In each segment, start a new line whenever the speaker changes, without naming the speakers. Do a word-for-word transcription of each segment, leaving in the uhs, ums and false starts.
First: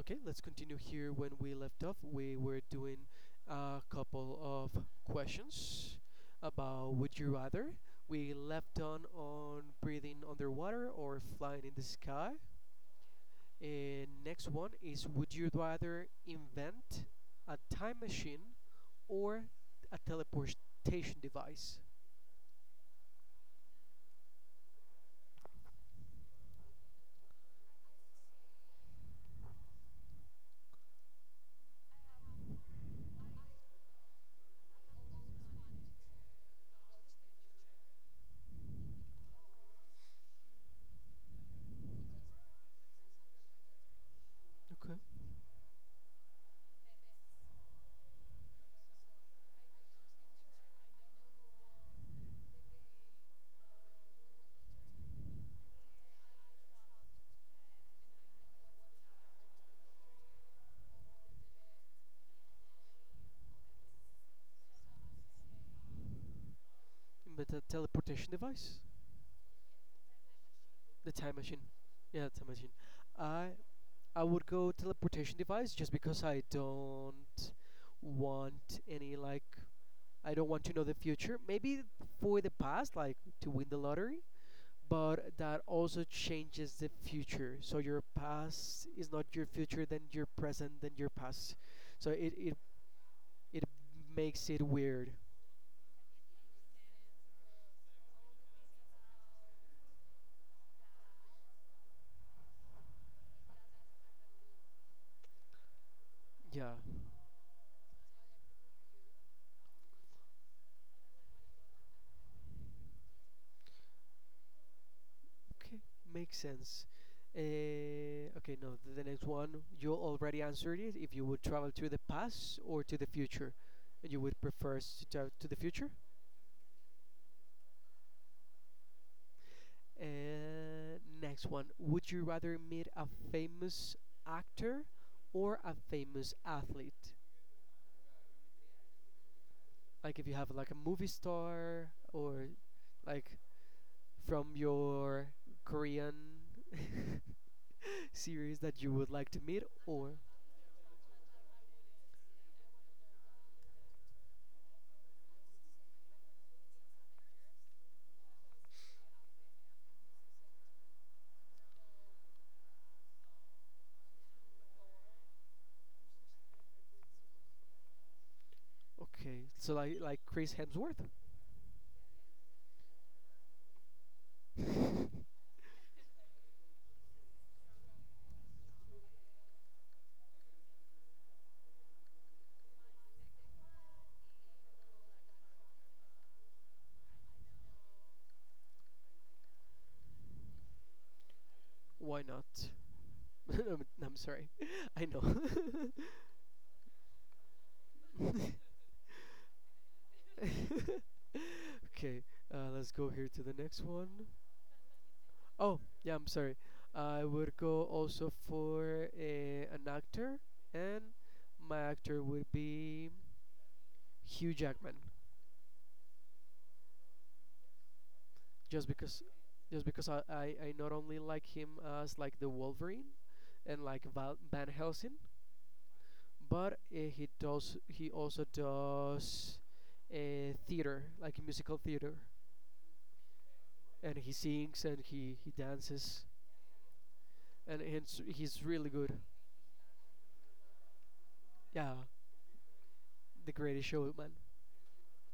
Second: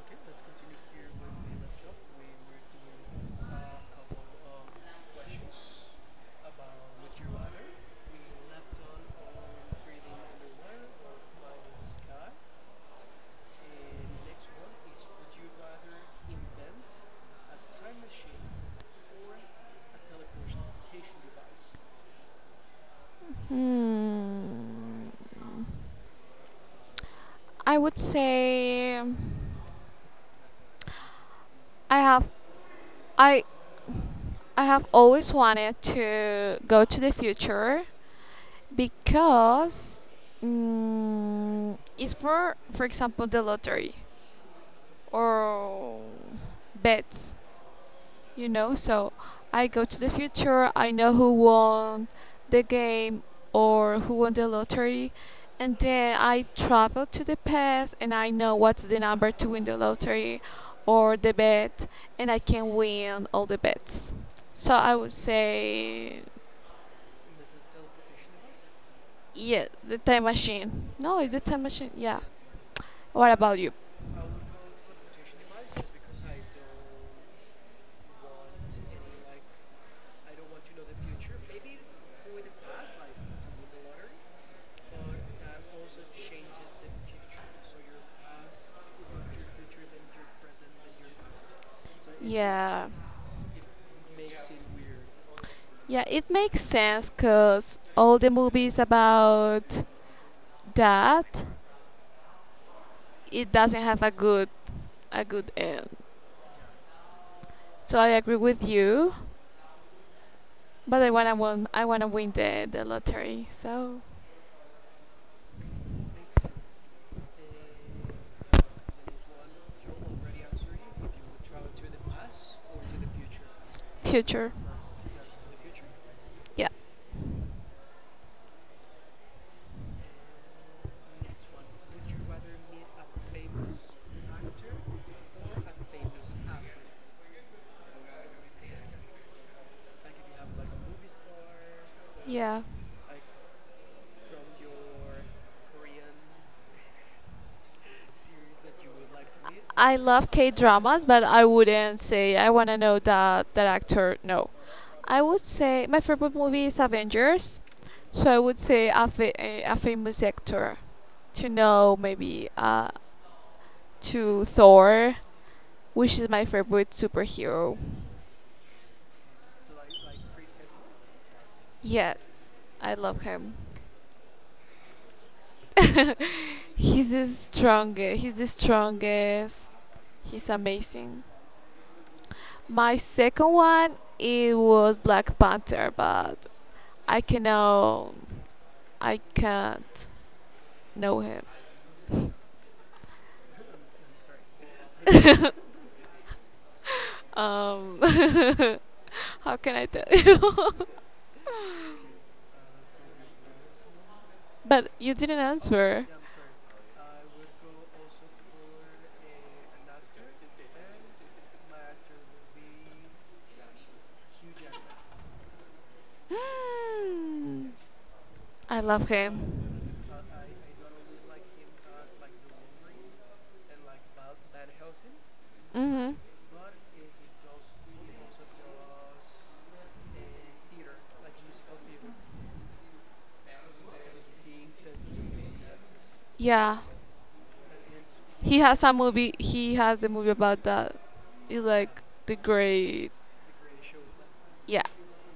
Okay, let's continue here. When we left off, we were doing a couple of questions about would you rather. We left on on breathing underwater or flying in the sky. And next one is would you rather invent a time machine or a teleportation device?
Hmm, I would say I have I I have always wanted to go to the future because mm, it's for for example the lottery
Okay.
or bets you know so I go to the future. I know who won the game or who won the lottery, and then I travel to the past and I know what's the number to win the lottery or the bet, and I can win all the bets. So I would say,
Invent a teleportation device.
yeah, the time machine.
The
No, it's
time
the
machine.
time machine. Yeah.
Yeah, time machine.
What
I
about you?
I would go teleportation device just because I don't want any like I don't want to know the future. Maybe for the past, like to win the lottery, but that also changes the future. So your past is not your future, then your present, then your past. So it it,
Yeah,
it makes it weird.
yeah, it makes sense because all the movies about that, it doesn't have a good a good end.
Yeah.
So I agree with you, but I wanna win. I wanna win the the lottery. So
Okay, makes sense. Uh, okay, no, th- the next one, you already answered it. If you would travel to the past or to the future, you would
future,
prefer s- to travel to the future?
yeah,
Uh, next one, would you rather meet a famous actor or a famous athlete? Like if you have like a movie star or
yeah.
like from your Korean series that you would like to meet
I
or
love K dramas, but I wouldn't say I wanna know that that actor. No, I would say my favorite movie is Avengers. So I would say a, fa- a, a famous actor to know maybe uh to Thor, which is my favorite superhero.
okay, so like like Chris Hemsworth?
Yes, I love him. He's the strongest. He's the strongest. He's amazing. My second one, it was Black Panther, but I cannot. I can't know him.
Why not? I'm, I'm sorry. I know.
Um, how can I tell you?
Okay, uh, let's go here to the next one.
But you didn't
Oh,
answer.
yeah, I'm sorry. I would go also for a, an actor, and my actor would be Hugh Jackman,
Hmm. I
just
love
because,
him.
just because I, I, I not only like him as like the Wolverine, and like Val- Van Helsing,
Hmm.
but uh, he does he also does uh, theater like musical theater and he sings and he he dances
Yeah,
and he's,
he
he's
has
really
a
good.
movie. He has the movie about that. It's
Yeah,
like the great,
the greatest showman.
yeah,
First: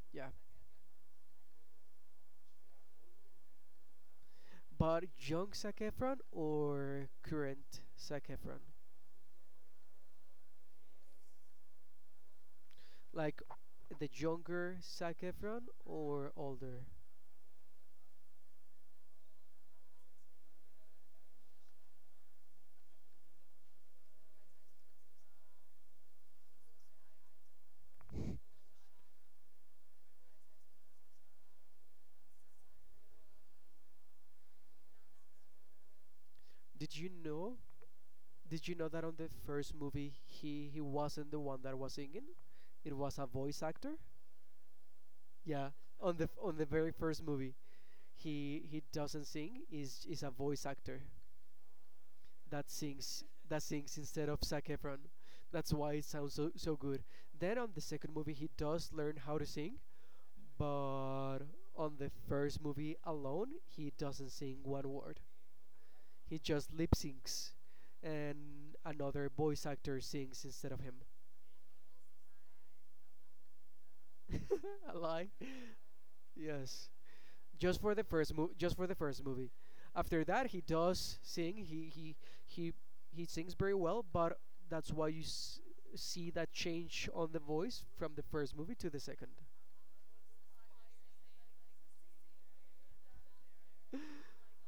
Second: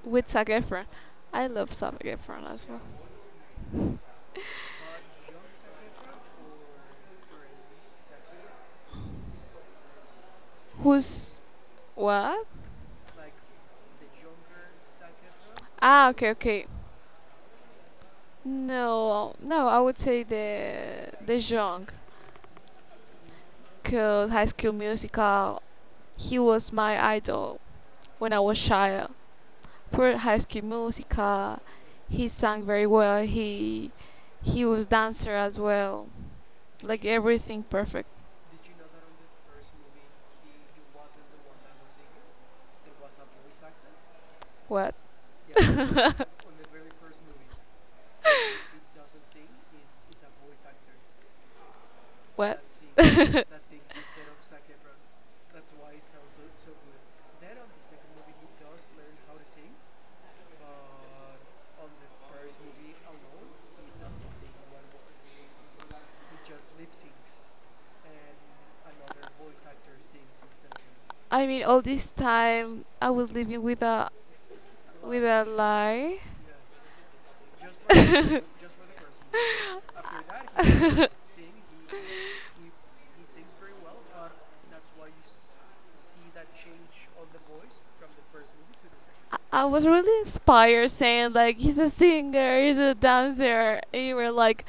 with
Yeah,
Zac Efron. I love Zac Efron as well.
but young Zac Efron or current Zac Efron?
Who's what?
Like the younger Zac Efron
Ah, okay,
or
okay.
older?
No, no, I would say the the young, cause High School Musical. He was my idol when I was child. For High School Musical, he sang very well. He he was dancer as well.
did
Like
you know
everything perfect.
did you know that on the first movie he he wasn't the one that was singing? It was a voice actor.
What?
Yeah, on the on the very first movie, he he doesn't sing. Is is a voice actor
What?
that sings that sings instead of Zac Efron. That's why it sounds so so good. Then on the second movie, he does learn how to sing, but on the first movie alone, he doesn't sing one word. He just lip syncs, and another voice actor sings instead of him.
I mean, all this time I was living with a,
A
with
lie.
a lie.
Yes. Just for the first movie. Just for the first movie. After that, he does sing. He he he he sings very well, but that's why you s- see that change on the voice from the first movie to the second.
I was really inspired, saying like he's a singer, he's a dancer. And you were like,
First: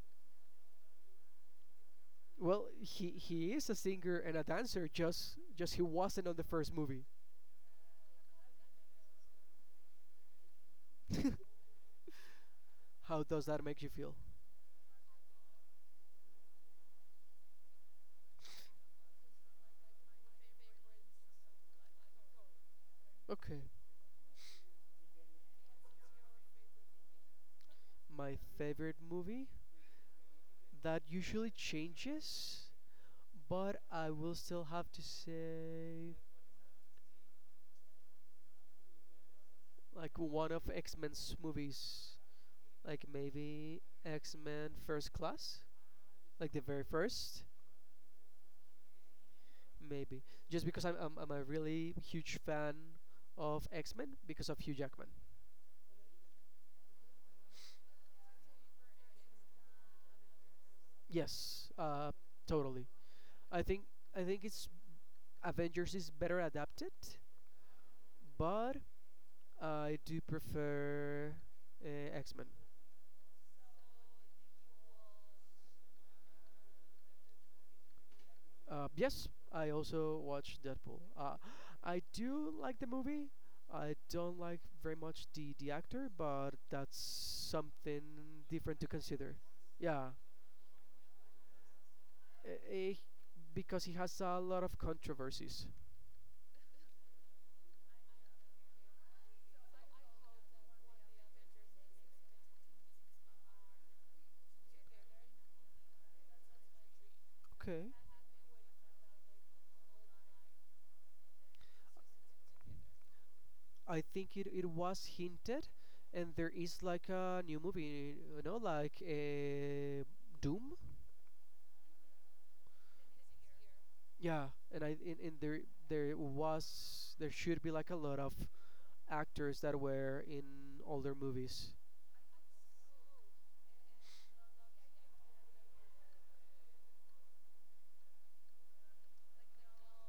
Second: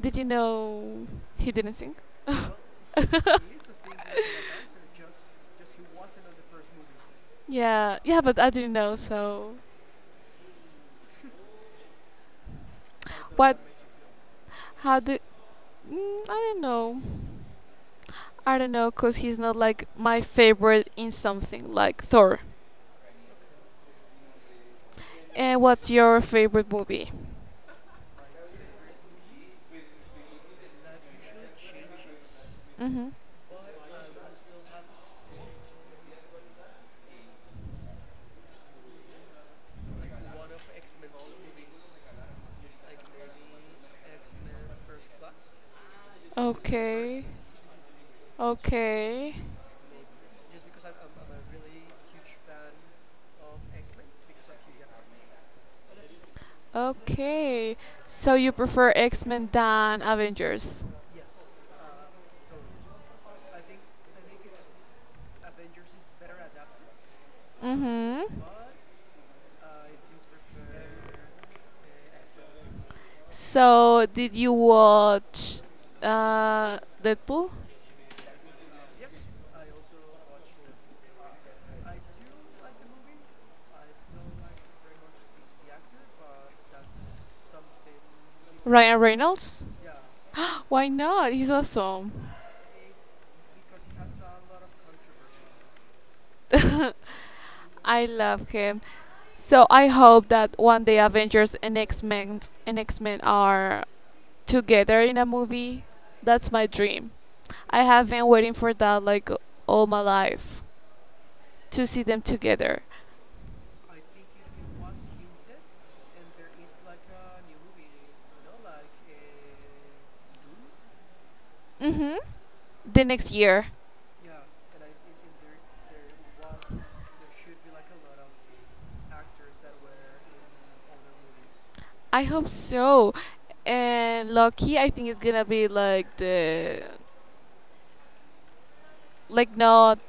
did you know he didn't sing?
Well, he he is a singer and a dancer. Just just he wasn't on the first movie.
Yeah, yeah, but I didn't know. So,
How does
what?
that make you feel?
How do? Mm, I don't know. I don't know, cause he's not like my favorite in something like Thor.
Okay,
And what's your favorite movie?
my favorite movie that usually changes,
Mm-hmm.
but I will still have to say like one of X-Men's movies, like maybe X-Men First Class, like the very
Okay.
first,
Okay.
maybe. Just because I'm I'm, I'm a really huge fan of X-Men because of Hugh Jackman.
Okay. So you prefer X-Men than Avengers?
Yes, uh, totally. I think I think it's Avengers is better adapted,
Mm-hmm.
but I do prefer uh, X-Men.
So did you watch uh Deadpool?
Uh, yes, I also watched Deadpool. Uh, I do like the movie. I don't like very much the, the actor, but that's something different to
Ryan
consider.
Reynolds?
Yeah,
Why not? He's awesome.
eh, eh, because he has a lot of controversies.
I love him. So I hope that one day Avengers and X Men and X Men are together in a movie. That's my dream. I
Okay.
have been waiting for that like all my life to see them together.
I think it, it was hinted, and there is like a new movie, you know, like eh, Doom.
Mhm. The next year.
Yeah, and I in in there there was there should be like a lot of actors that were in older movies.
I hope so. And Loki, I think is gonna be like the like not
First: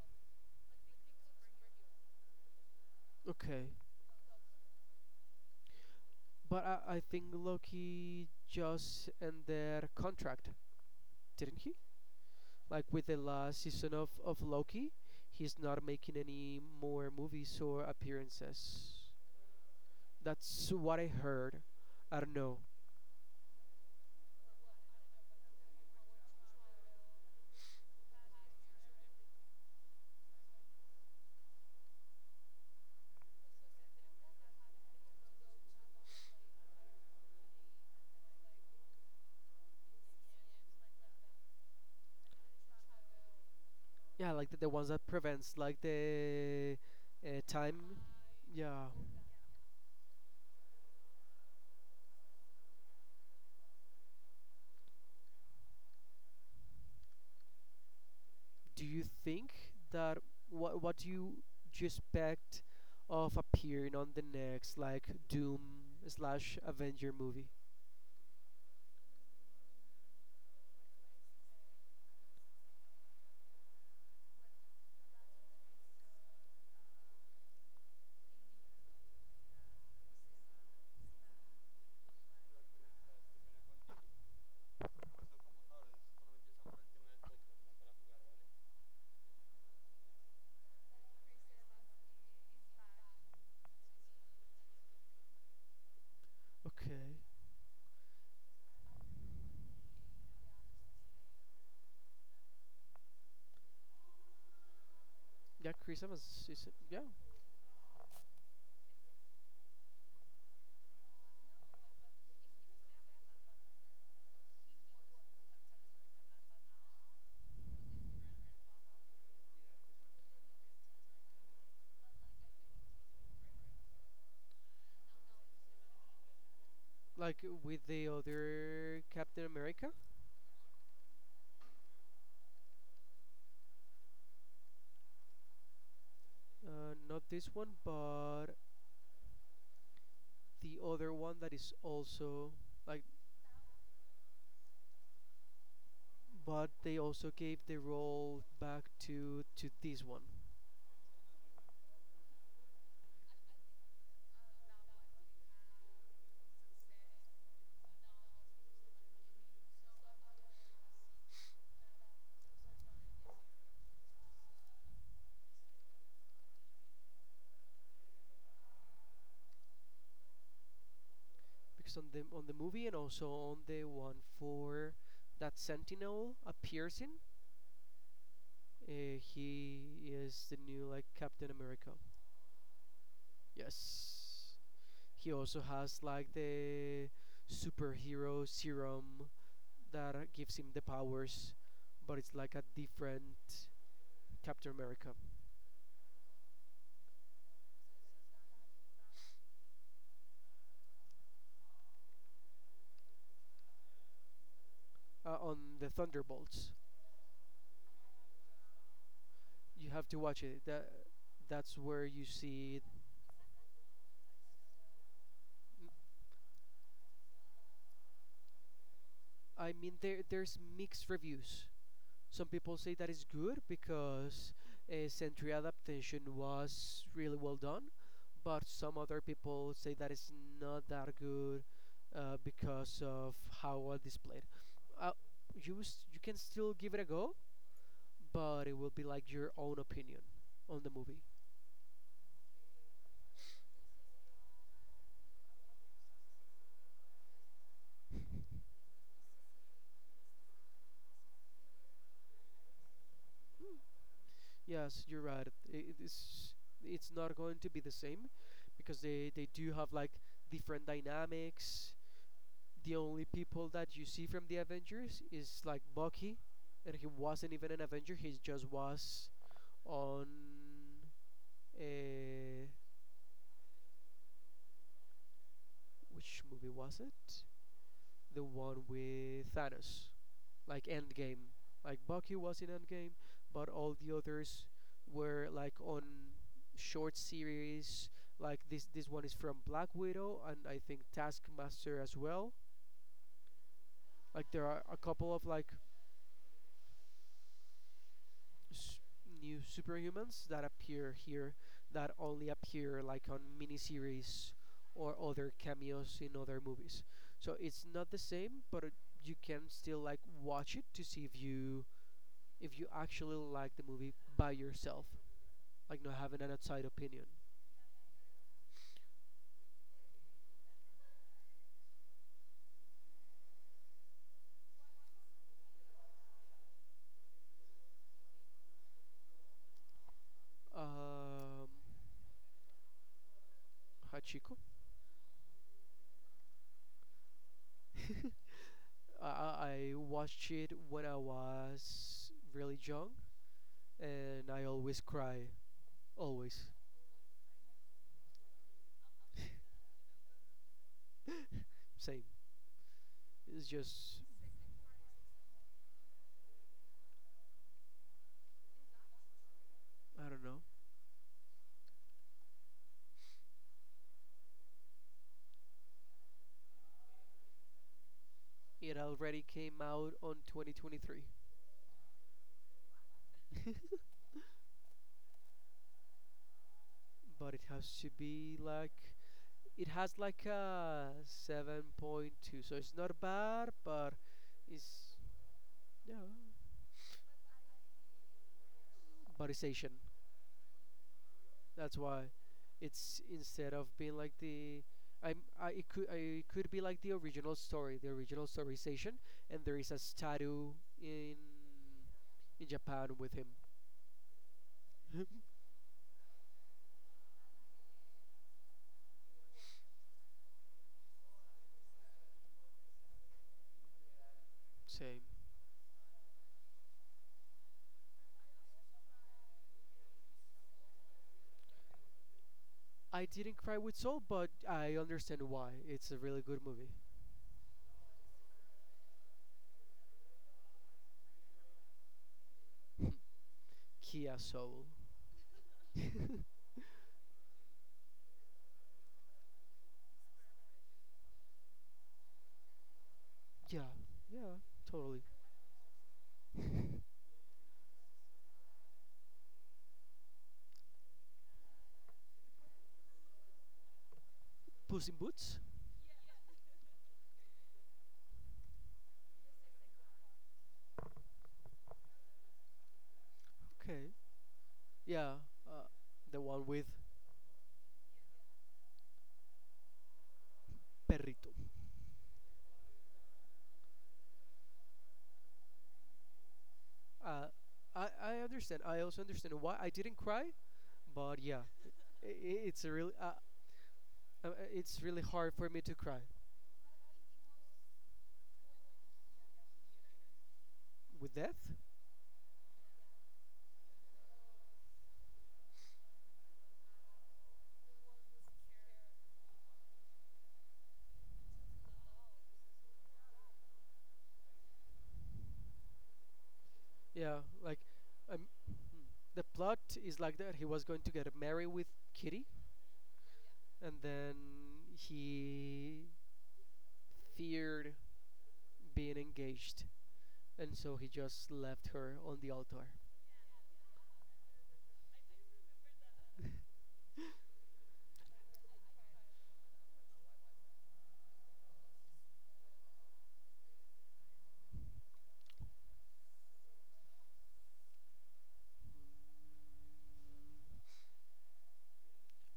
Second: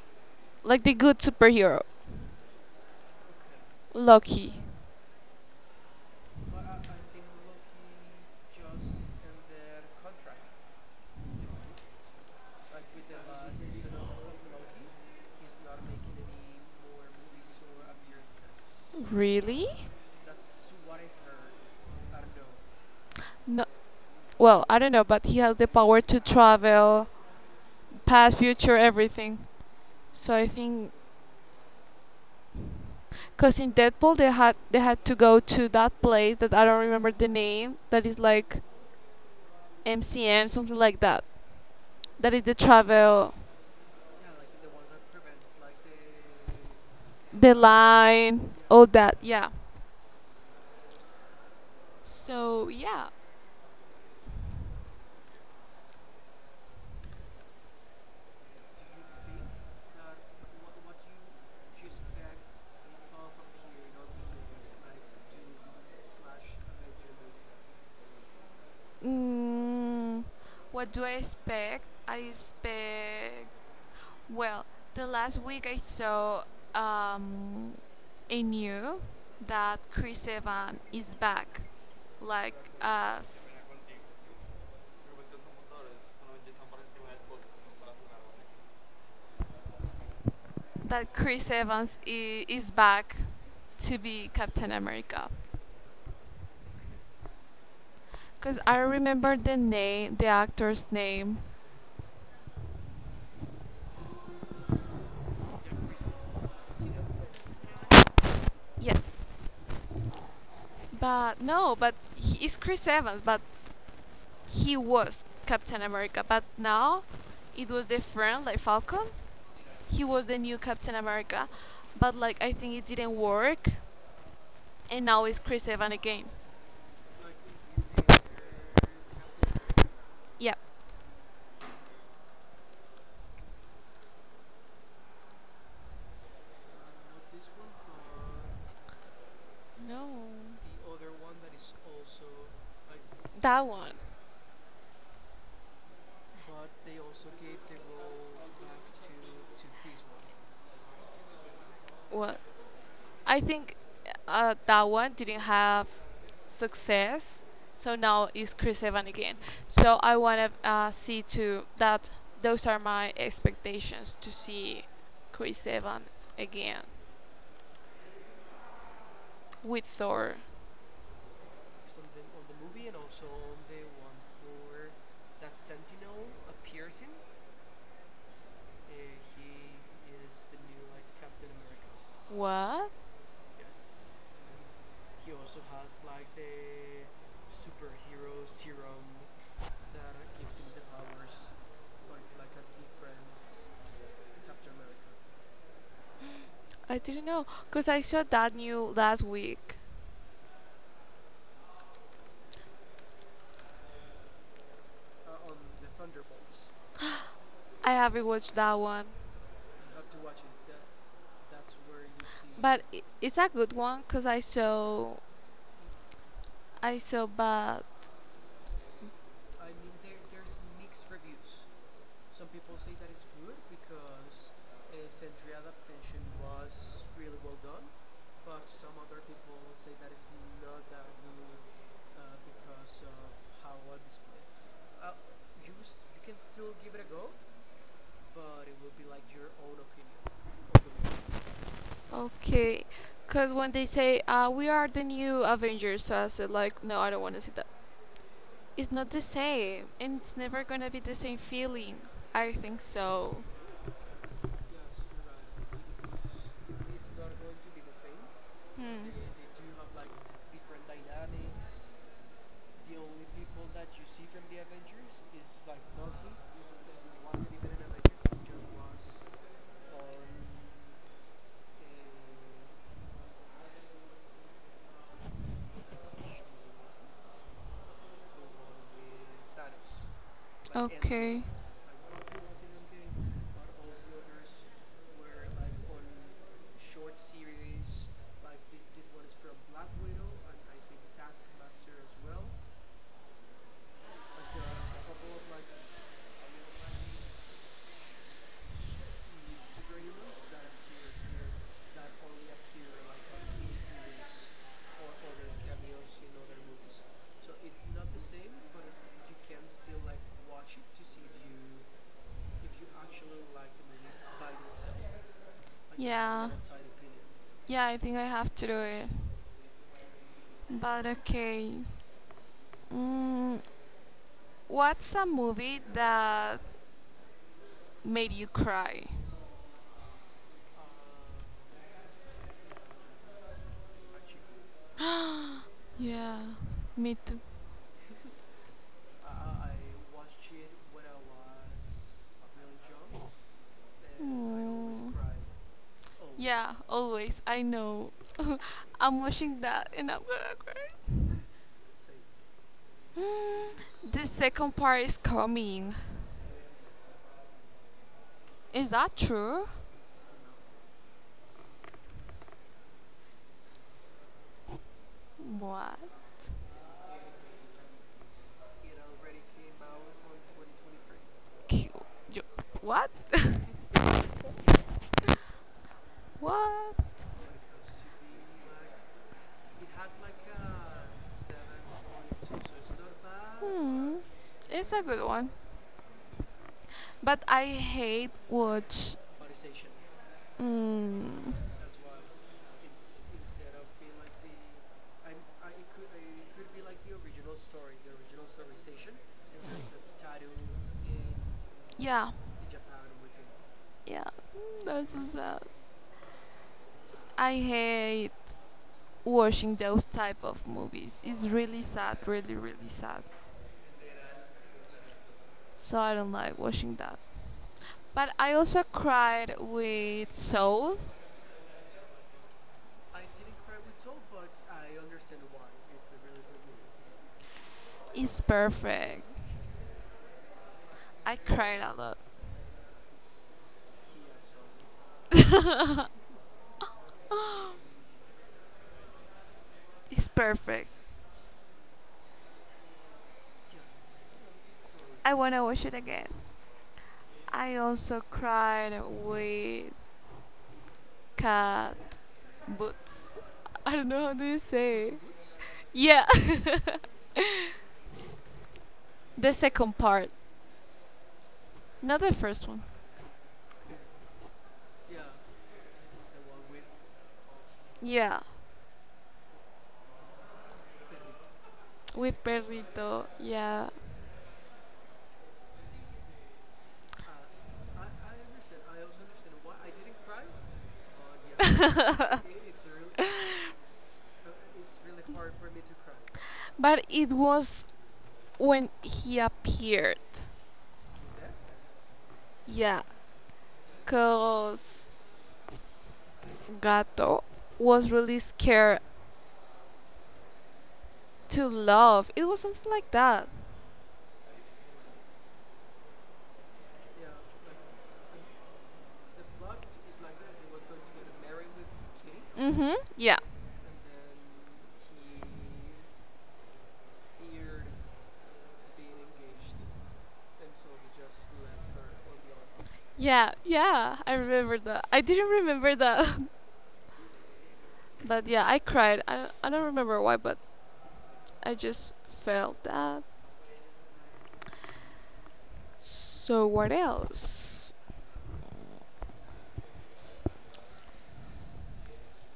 like the good superhero.
Okay,
Loki.
but I I think Loki just ended contract, didn't he? Like with the last season of of Loki, he's not making any more movies or appearances.
Really?
That's what I heard. I don't know.
No. Well, I don't know, but he has the power to travel past, future, everything. So I think because in Deadpool they had they had to go to that place that I don't remember the name that is like M C M something like that. That is the travel,
Yeah, like the, the ones that prevents like the uh,
the
time.
line, all
Yeah.
that. Yeah. So yeah.
do you think that What what do you do you expect of appearing on the next like Doom slash Avenger movie?
Mm, what do I expect? I expect well. The last week I saw um, a new that Chris Evans is back, like as that Chris Evans i- is back to be Captain America.
Okay.
Because I remember the name, the actor's name.
Yeah, Chris Evans is, yeah,
Yes. But no, but he is Chris Evans, but he was Captain America. But now it was different, like Falcon. He was the new Captain America, but like I think it didn't work. And now it's Chris Evans again.
like with the other Captain America,
Yeah.
uh, not this one, but
No.
the other one that is also like,
That one.
but they also gave the role back to to this one.
What? I think uh, that one didn't have success, so now it's Chris Evans again. So I want to uh, see too that those are my expectations to see Chris Evans again with Thor.
Because on the on the movie and also on the one for that Sentinel appears in, uh, he is the new like Captain America.
What?
Yes, he also has like the superhero serum that uh, gives him the powers, but it's like a different Captain America.
I didn't know because I saw that new last week.
Uh, on the Thunderbolts,
I haven't watched that one,
you have to watch it. That that's where you
but
see.
i- it's a good one because I saw I saw bad.
I mean, there there's mixed reviews. Some people say that it's good because uh, Sentry adaptation was really well done, but some other people say that it's not that good uh, because of how well displayed. Uh, you s- you can still give it a go, but it will be like your own opinion on the movie.
Okay, because when they say uh, we are the new Avengers, so I said like, no, I don't want to see that. It's not the same, and it's never gonna be the same feeling. I think so.
Yes, you're right. It, it's it's not going to be the same because
Hmm.
they they do have like different dynamics. The only people that you see from the Avengers is like Bucky, and he wasn't even an Avenger. He just was on uh, which movie was it? The one with Thanos, like
Okay.
Endgame. Like Bucky was in Endgame, but all the others were like on short series. Like this, this one is from Black Widow, and I think Taskmaster as well. Like there are a couple of like new superhumans that appear here that only appear like on miniseries or other cameos in other movies. So it's not the same, but it, you can still like watch it to see if you if you actually like the movie by yourself, like not having
Yeah.
an outside opinion.
Yeah, I think I have to do it. But okay. Mm, what's a movie that made you cry?
Um, Hachiko.
Yeah, me too.
I, I watched it when I was really young, and I always
Mm.
cry, always.
Yeah, always. I know. I'm watching that and I'm gonna
Same.
cry.
It's just
The second part is coming. Is that true?
I don't know.
What?
It already came out on twenty twenty-three.
Q- you- What? What?
But it has to be like it has like a seven point two, so it's not bad, but
Hmm. It's a
it's
good one.
yeah,
But I hate watch.
but it's Asian,
Mm,
that's why it's instead of being like the I'm I it could I it could be like the original story. The original story is Asian, and there is a statue in
yeah,
in Japan with him.
yeah. Mm, that's so sad. I hate watching those type of movies. It's really sad, really, really sad.
Same.
So I don't like watching that. But I also cried with Soul.
I didn't cry with Soul, but I understand why. It's a really good movie.
It's perfect. I cried a lot.
Kia Soul. Yeah,
It's perfect.
yeah, totally.
I wanna watch it again. I also cried with Cat Boots. I don't know how do you
Puss
say.
in Boots?
Yeah, the second part, not the first one.
Okay. Yeah, uh, the one with
Yeah,
Perrito.
with Perrito. Yeah,
Uh, I, I understand. I also understand why I didn't cry, but yeah, i i- it's a really uh, uh, uh, it's really hard for me to cry
but it was when he appeared.
with death.
Yeah, cause Gato was really scared to love. It was something like that.
Yeah, like um, hmm. the plot is like that. He was going to get married with Kitty,
Mm-hmm. Yeah.
and then he feared being engaged, and so he just left her on the altar.
Yeah, yeah. I remember that. I didn't remember that. But yeah, I cried. I, I don't remember why, but I just felt that. So what else?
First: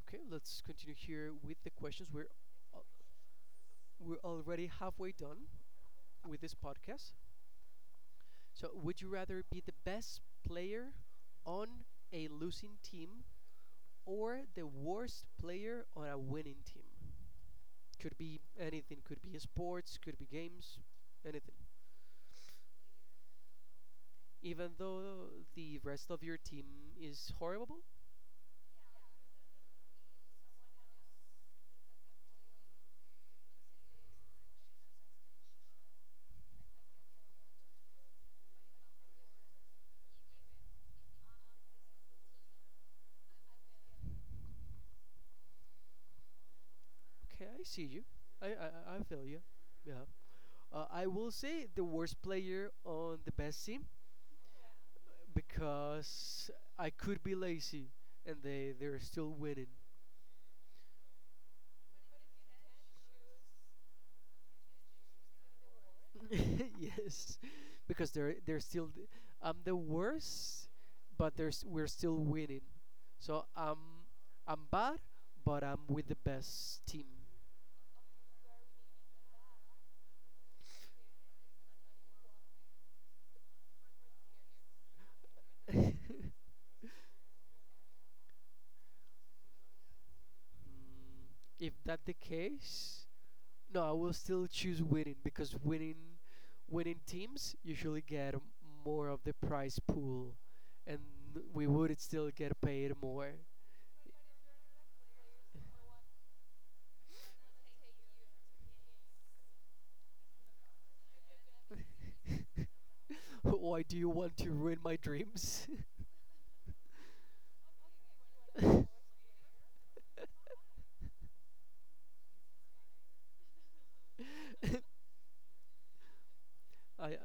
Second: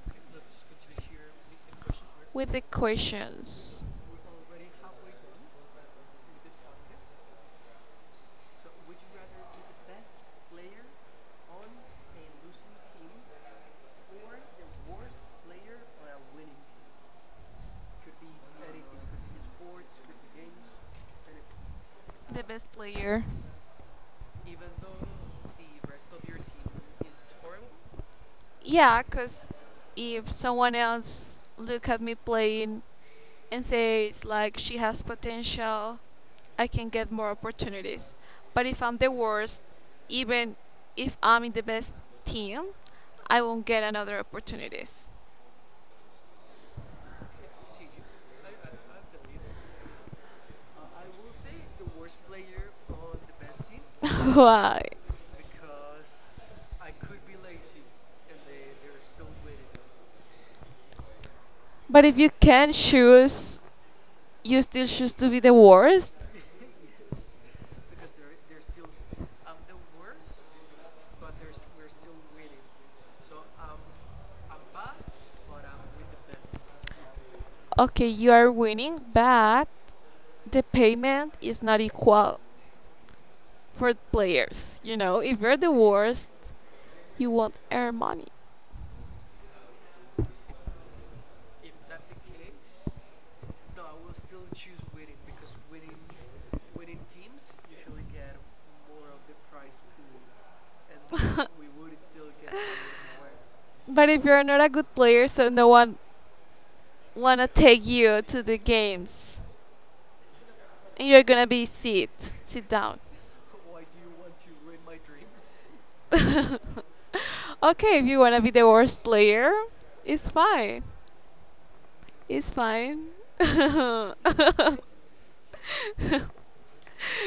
Okay, let's continue here with the questions. We're
With the
al-
questions,
we're already halfway done with this podcast. So, would you rather be the best player on a losing team or the worst player on a winning team? Could be anything, could be sports, could be games, anything.
the best player.
Even though the rest of your team is horrible?
Yeah, cause if someone else look at me playing and says like she has potential, I can get more opportunities. But if I'm the worst, even if I'm in the best team, I won't get another opportunities.
Okay, I see you. I, I, I feel you. Yeah. Uh, I will say the worst player on the best team
Why?
uh, because I could be lazy and they, they're still winning.
But if you can choose, you still choose to be the worst.
Yes, because they're they're still th- um the worst, but there's we're still winning. So um I'm bad, but I'm with the best team.
Okay, you are winning, but the payment is not equal for players. You know, if you're the worst, you won't earn money.
Mm, if that the case, no, I will still choose winning because winning winning teams usually get m- more of the prize pool, and we would still get paid more.
But if you're not a good player, so no one wanna take you to the games, and you're gonna be sit sit down.
Why do you want to ruin my dreams?
Okay, if you wanna be the worst player, it's fine. It's fine.
I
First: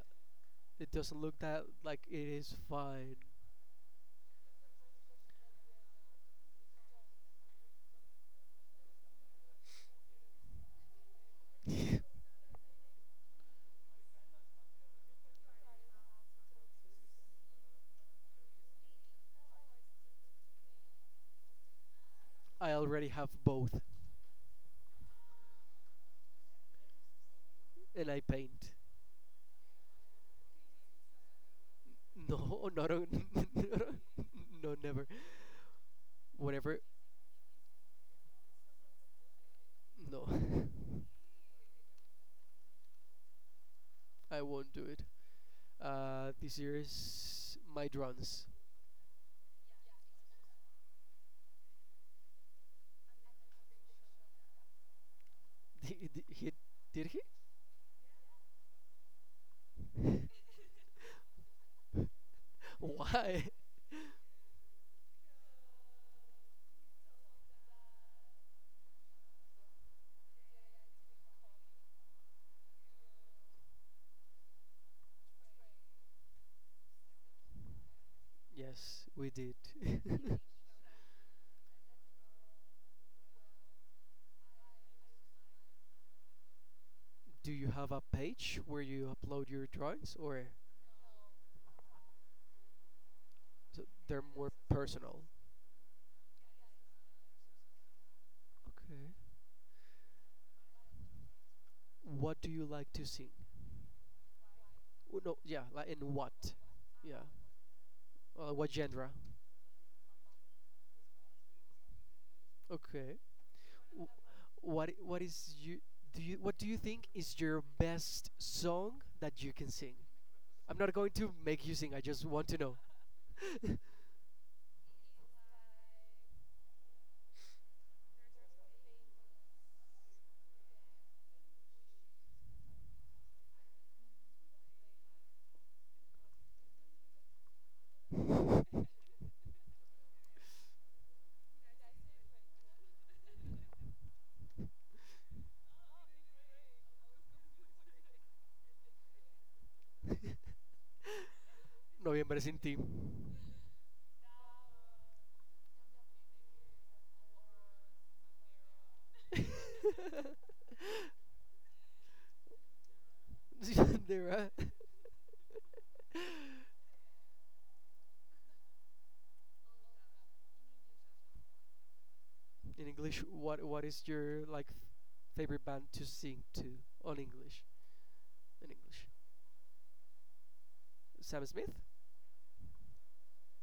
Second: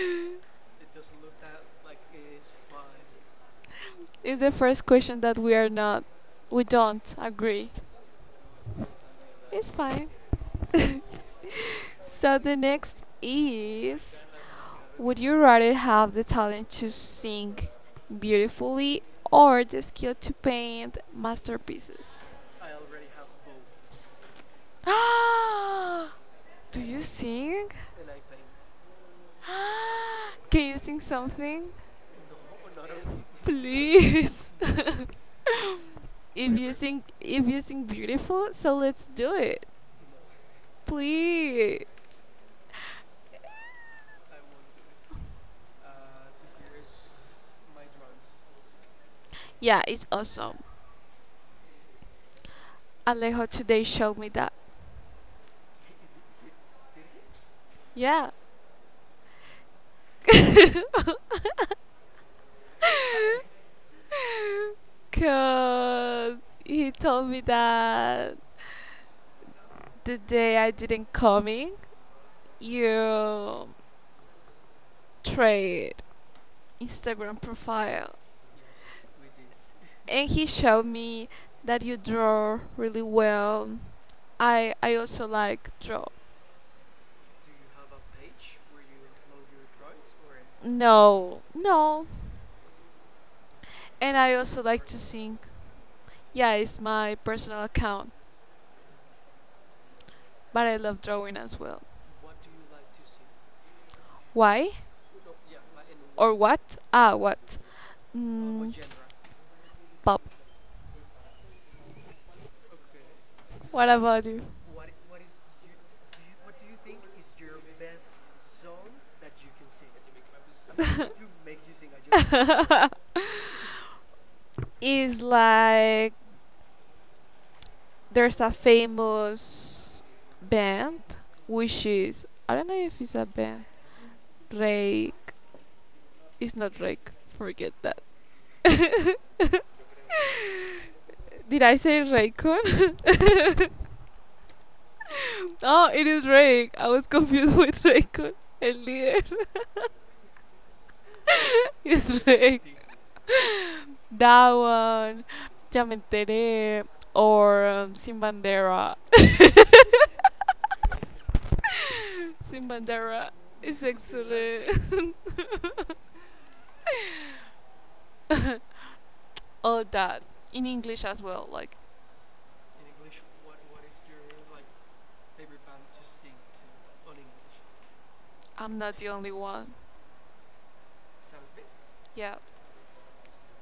it doesn't look that like it is fine.
It's the first question that we are not, we don't agree. It's fine. So the next is, would you rather have the talent to sing beautifully or the skill to paint masterpieces?
I already have both,
Do you sing?
and I paint.
Can you sing something?
No, not a, no,
Please.
no, never.
if you
Whatever.
think if you think beautiful, so let's do it.
No.
Please.
I won't do it. Uh, this year is my drums.
Yeah, it's awesome. Alejo today showed me that.
Did, he? Did he?
Yeah,
Why?
cause he told me that the day I didn't coming, you trade Instagram profile,
Yes, we did.
and he showed me that you draw really well. I i also like draw.
Do you have a page where you upload your drawings, or
No, no.
th-
And
they're
I
more
also like to
personal?
sing. Yeah, it's my personal account,
Okay.
but I love drawing as well.
What do you like to sing?
Why?
Oh, no, yeah, like in
Or
what?
what? Ah,
Yeah.
what?
Uh, what
Mm,
genre?
pop.
Okay.
What
Wh-
about you?
What I- what is you do you what do you think is your best song that you can sing? I'm not going to make you sing. I just want to know.
Is like there's a famous band, which is I don't know if it's a band. Rake. It's not Rake. Forget that. Did I say Raycon? No, it is Rake. I was confused with Raycon. El líder is
Noviembre sin
Rake.
ti.
That one. Ya me enteré. Or um, Sin Bandera. Simbandera is
There are.
actually all that in English as well. Like
In English, what what is your like favorite band to sing to on English? In
I'm not
English,
the only one.
Sam Smith.
Yeah,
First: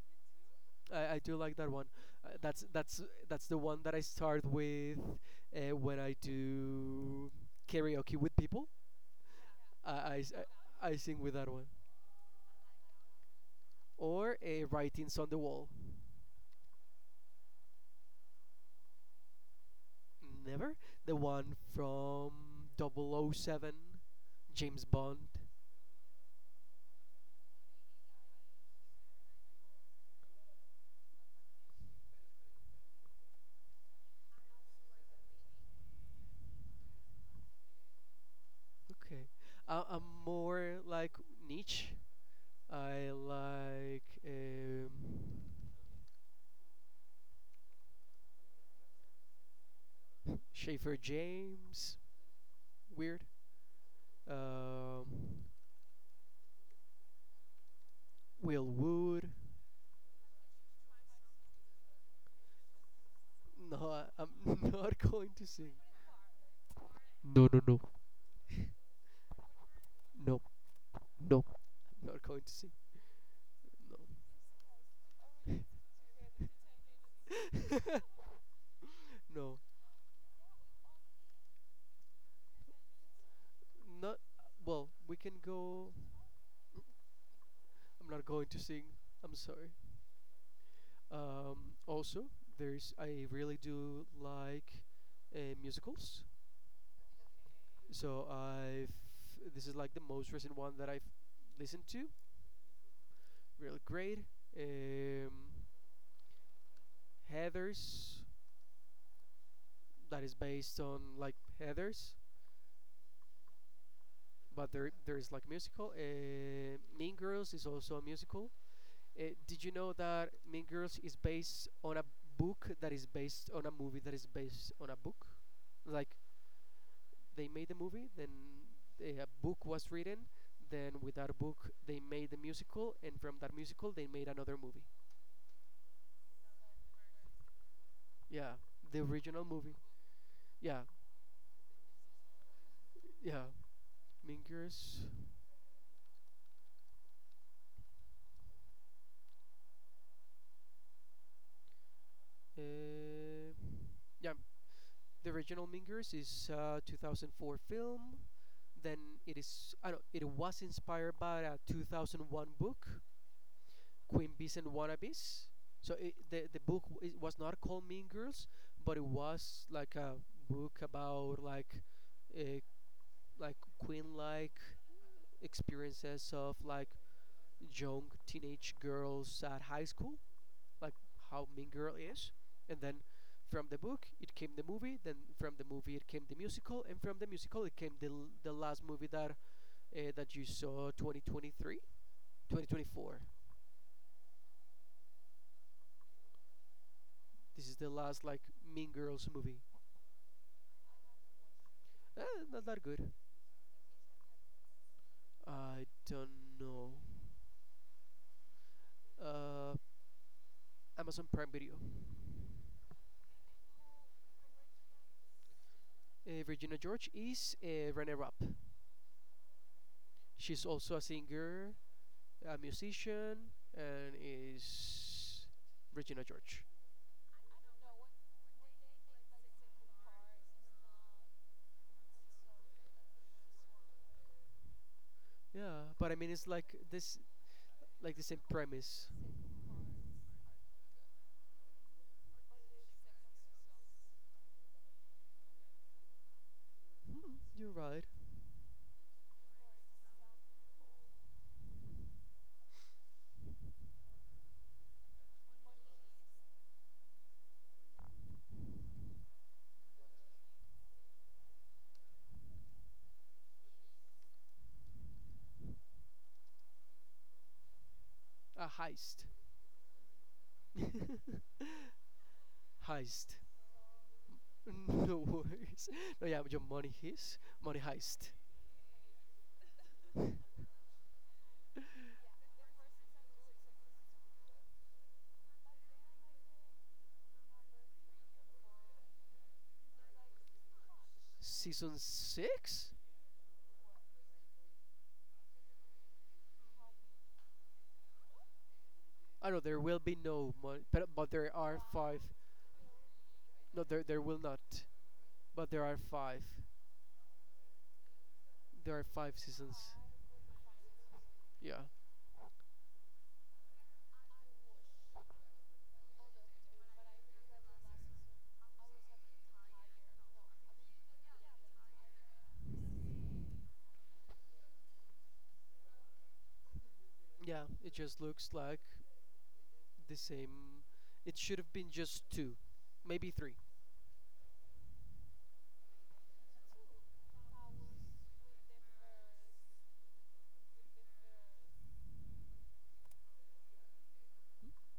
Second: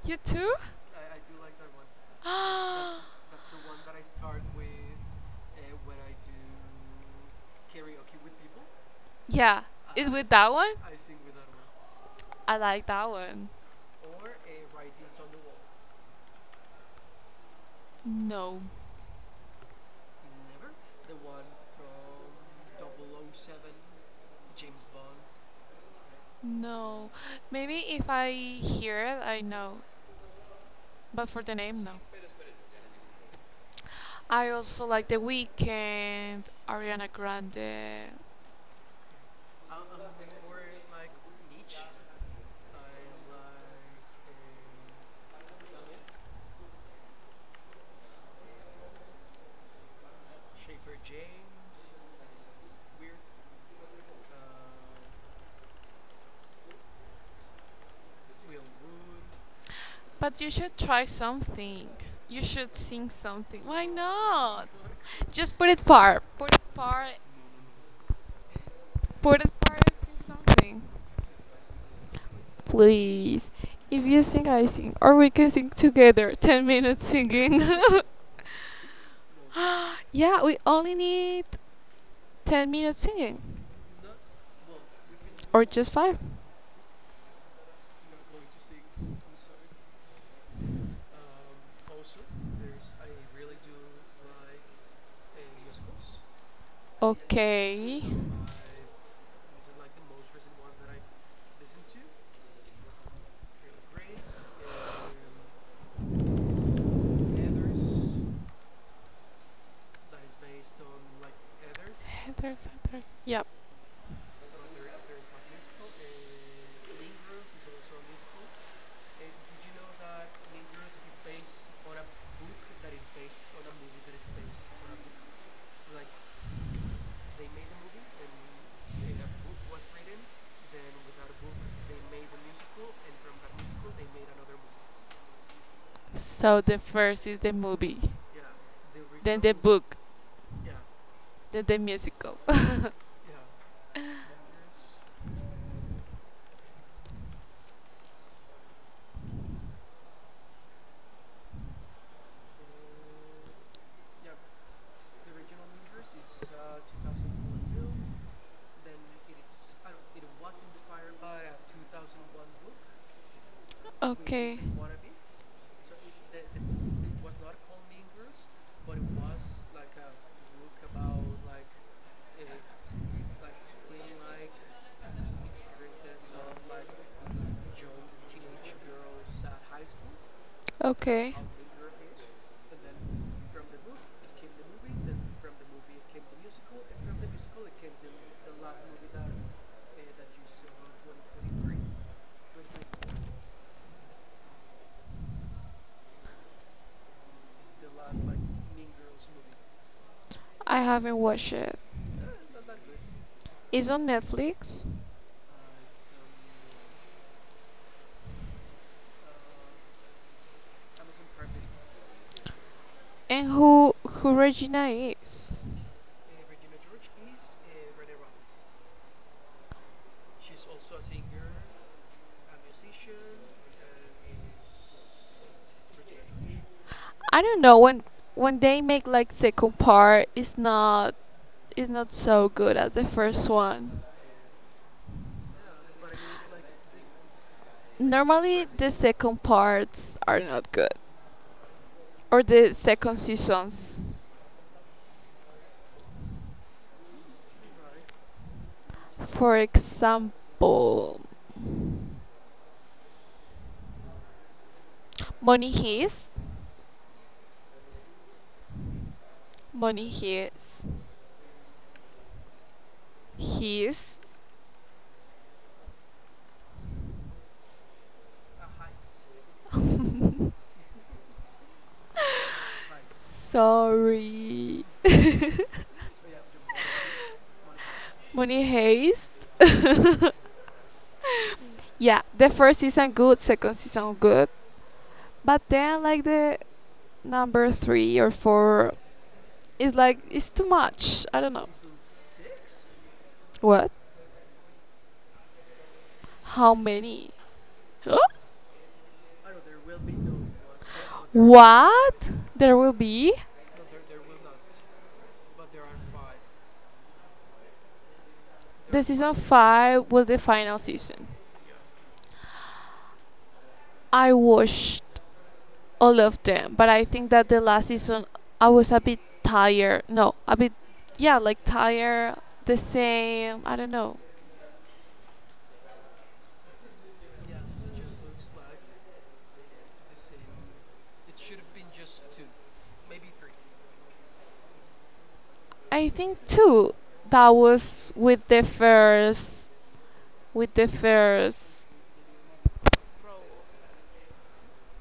you too.
I, I do like that one. Uh, that's that's that's the one that I start with uh, when I do karaoke with people.
Yeah,
I
is
I
with
s-
that one?
I- I sing with that one,
I like that one.
or a writings on the wall.
No,
Never the one from double oh double oh seven, James Bond.
no. Maybe if I hear it, I know. But for the name, no. I also like The Weeknd, Ariana Grande.
Okay. I, I'm more like niche. I like um, Schaefer James, weird. Um, Will Wood.
But you should try something. You should sing something. Why
No, I- I'm
not?
not going to
Just put
sing.
it far. Put it far
No, no, no,
Put it part into
no,
something,
no. I'm not going to sing.
please. If you sing, I sing, or we can sing together. Ten minutes singing.
No, no,
Yeah, we only need ten minutes singing,
not. Well, we can
or
go.
just five.
I'm not going to sing. I'm sorry. Um, also, there's I really do like uh, musicals,
Okay.
so I've this is like the most recent one that I've listened to. Really great. Um, Heather's that is based on like Heather's,
There's, there's. Yep.
but there there is like musical. Uh, mean Girls is also a musical. Uh, did you know that Mean Girls is based on a book that is based on a movie that is based on a book? Like they made the movie, then they, a book was written, then with that book they made the musical, and from that musical they made another movie.
So the first is the movie,
Yeah, the
then
original
the
movie.
book,
Yeah,
then the musical.
yeah. Mingers. Uh, yeah, the original Mingers is a two thousand four film. Then it is. I don't. It was inspired by a two thousand one book, Queen Bees
Okay.
and Wannabes. So it, the the book it was not called Mean Girls, but it was like a book about like uh, like queen-like experiences of like young teenage girls at high school, like
Okay.
how Mean Girl is, and then from the book it came the movie, then from the movie it came the musical, and from the musical it came the l- the last movie that uh, that you saw twenty twenty-three, twenty twenty-four. This is the last like Mean Girls movie.
I haven't watched it.
Eh, not that good.
It's on Netflix.
I don't know. Uh, Amazon Prime Video.
And who who Regina is?
Uh, Virginia George is a Rene Rapp. She's also a singer, a musician, and is Regina George.
I don't know when when they make like second part, it's not it's not so good as the first one.
Yeah, but I mean it's like this, like the same
Normally the
premise.
second parts are not good or the second seasons.
Hmm, you're right.
For example, Money Heist, Money Heist, Heist.
A heist. heist.
Sorry,
No worries. No, yeah, your money heist. Money heist.
Money Heist. Yeah, the first season good, second season good, but then like the number three or four, it's like it's too much. I don't know. Season
Season
six?
six.
What? How many? Huh? I
I
don't
know
know, there
there
will
will
be
be
no
no mon- but but
one.
there are five.
What? There will be?
No, there there will not. But there are five. There
The
are
season
five seasons.
five was the final season.
Yeah,
I watched all of them, but I think that the last season I was a bit tired. No, a bit, yeah, like tired, the same. I don't know.
yeah. It just looks like the same. It should have been just two, maybe three.
I think too that was with the first, with the first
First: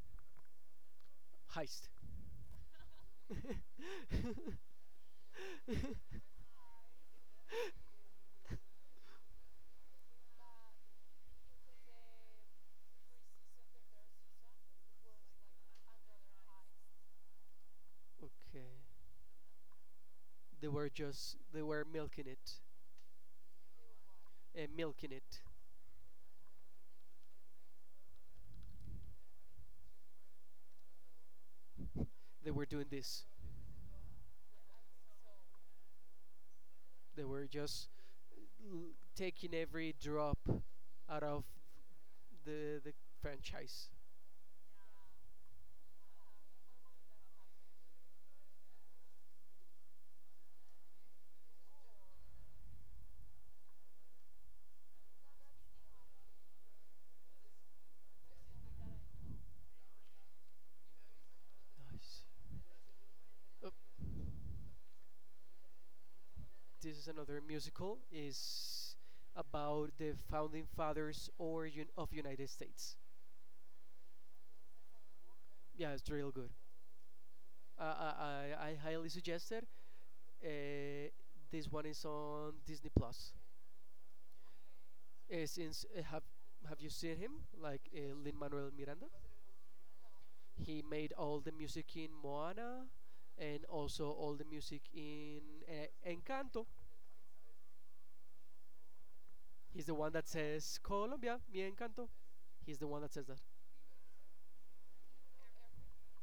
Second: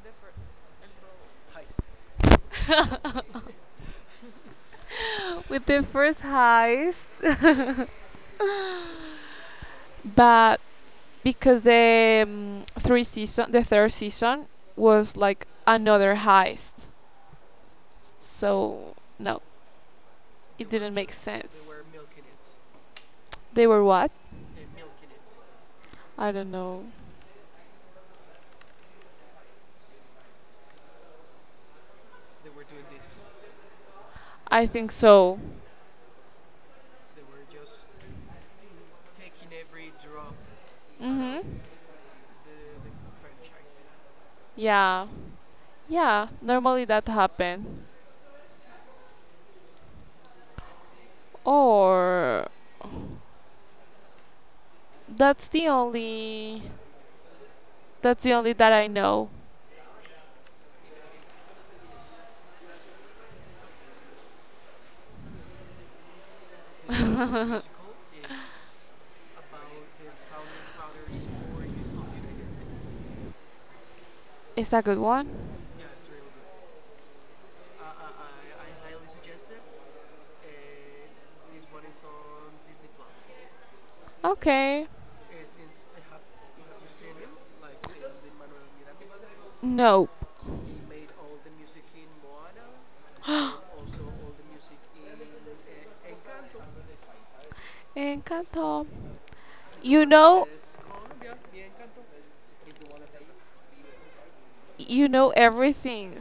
the first.
Heist. okay.
With the first heist. But because the um, three season, the third season was like another heist, so no, it
They were
didn't make They
just they
sense.
were
They
milking it
They were what?
and milking it.
I don't know.
They were doing this.
I think so.
They were just l- taking every drop out
Mhm.
of the the franchise.
Yeah. Yeah. Normally that happened. Or that's the only. That's the only that I know.
Nice. Oh, this is another musical. Is about the founding fathers or un- of United States.
Is that a good one?
Yeah, it's real good. I I, I I highly suggest it. Uh, this one is on Disney Plus.
Okay.
Uh, since uh, have have you seen him, like uh, Lin Manuel Miranda?
Nope.
He made all the music in Moana and also all the music in uh, Encanto.
Encanto.
He's the
You
one that
know,
says Colombia, mi encanto. He's the one that says that.
you know everything.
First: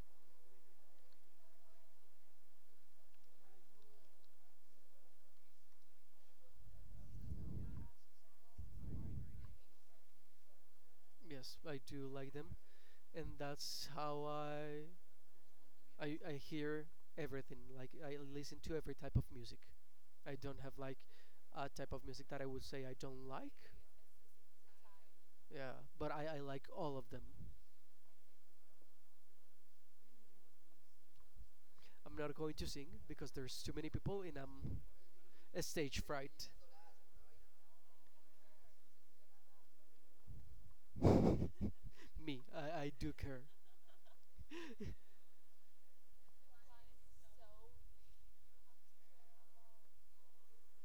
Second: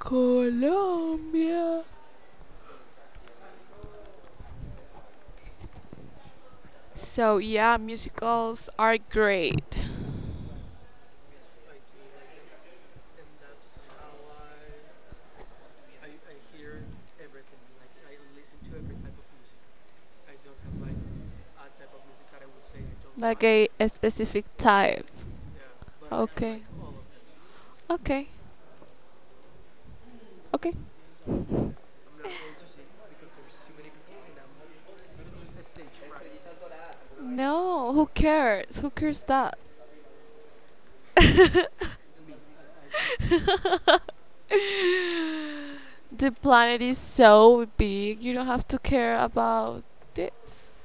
Colombia. So yeah, musicals are great.
Yes, I do like them, and that's how I I, I hear everything. Like I listen to every type of music. I don't have like a type of music that I would say I don't
Like
like.
a, a specific type.
Yeah, but I, I
Okay.
like all of them.
Okay. Okay.
I'm not going to sing because there's too many people and I'm a stage fright.
No, who cares? Who cares that?
Me, I, I do care.
The planet is so big, you don't have to care about this.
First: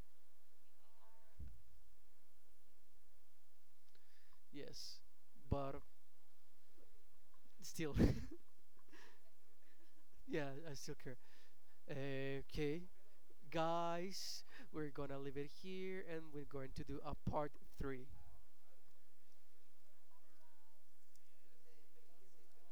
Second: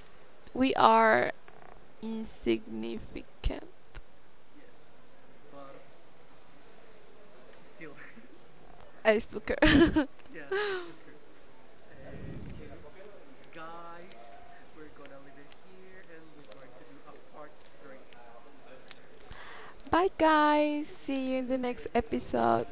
We are insignificant.
yes, but still,
I still care.
yeah, I still care. Eh, okay, guys, we're gonna leave it here, and we're going to do a part three.
Bye, guys. See you in the next episode.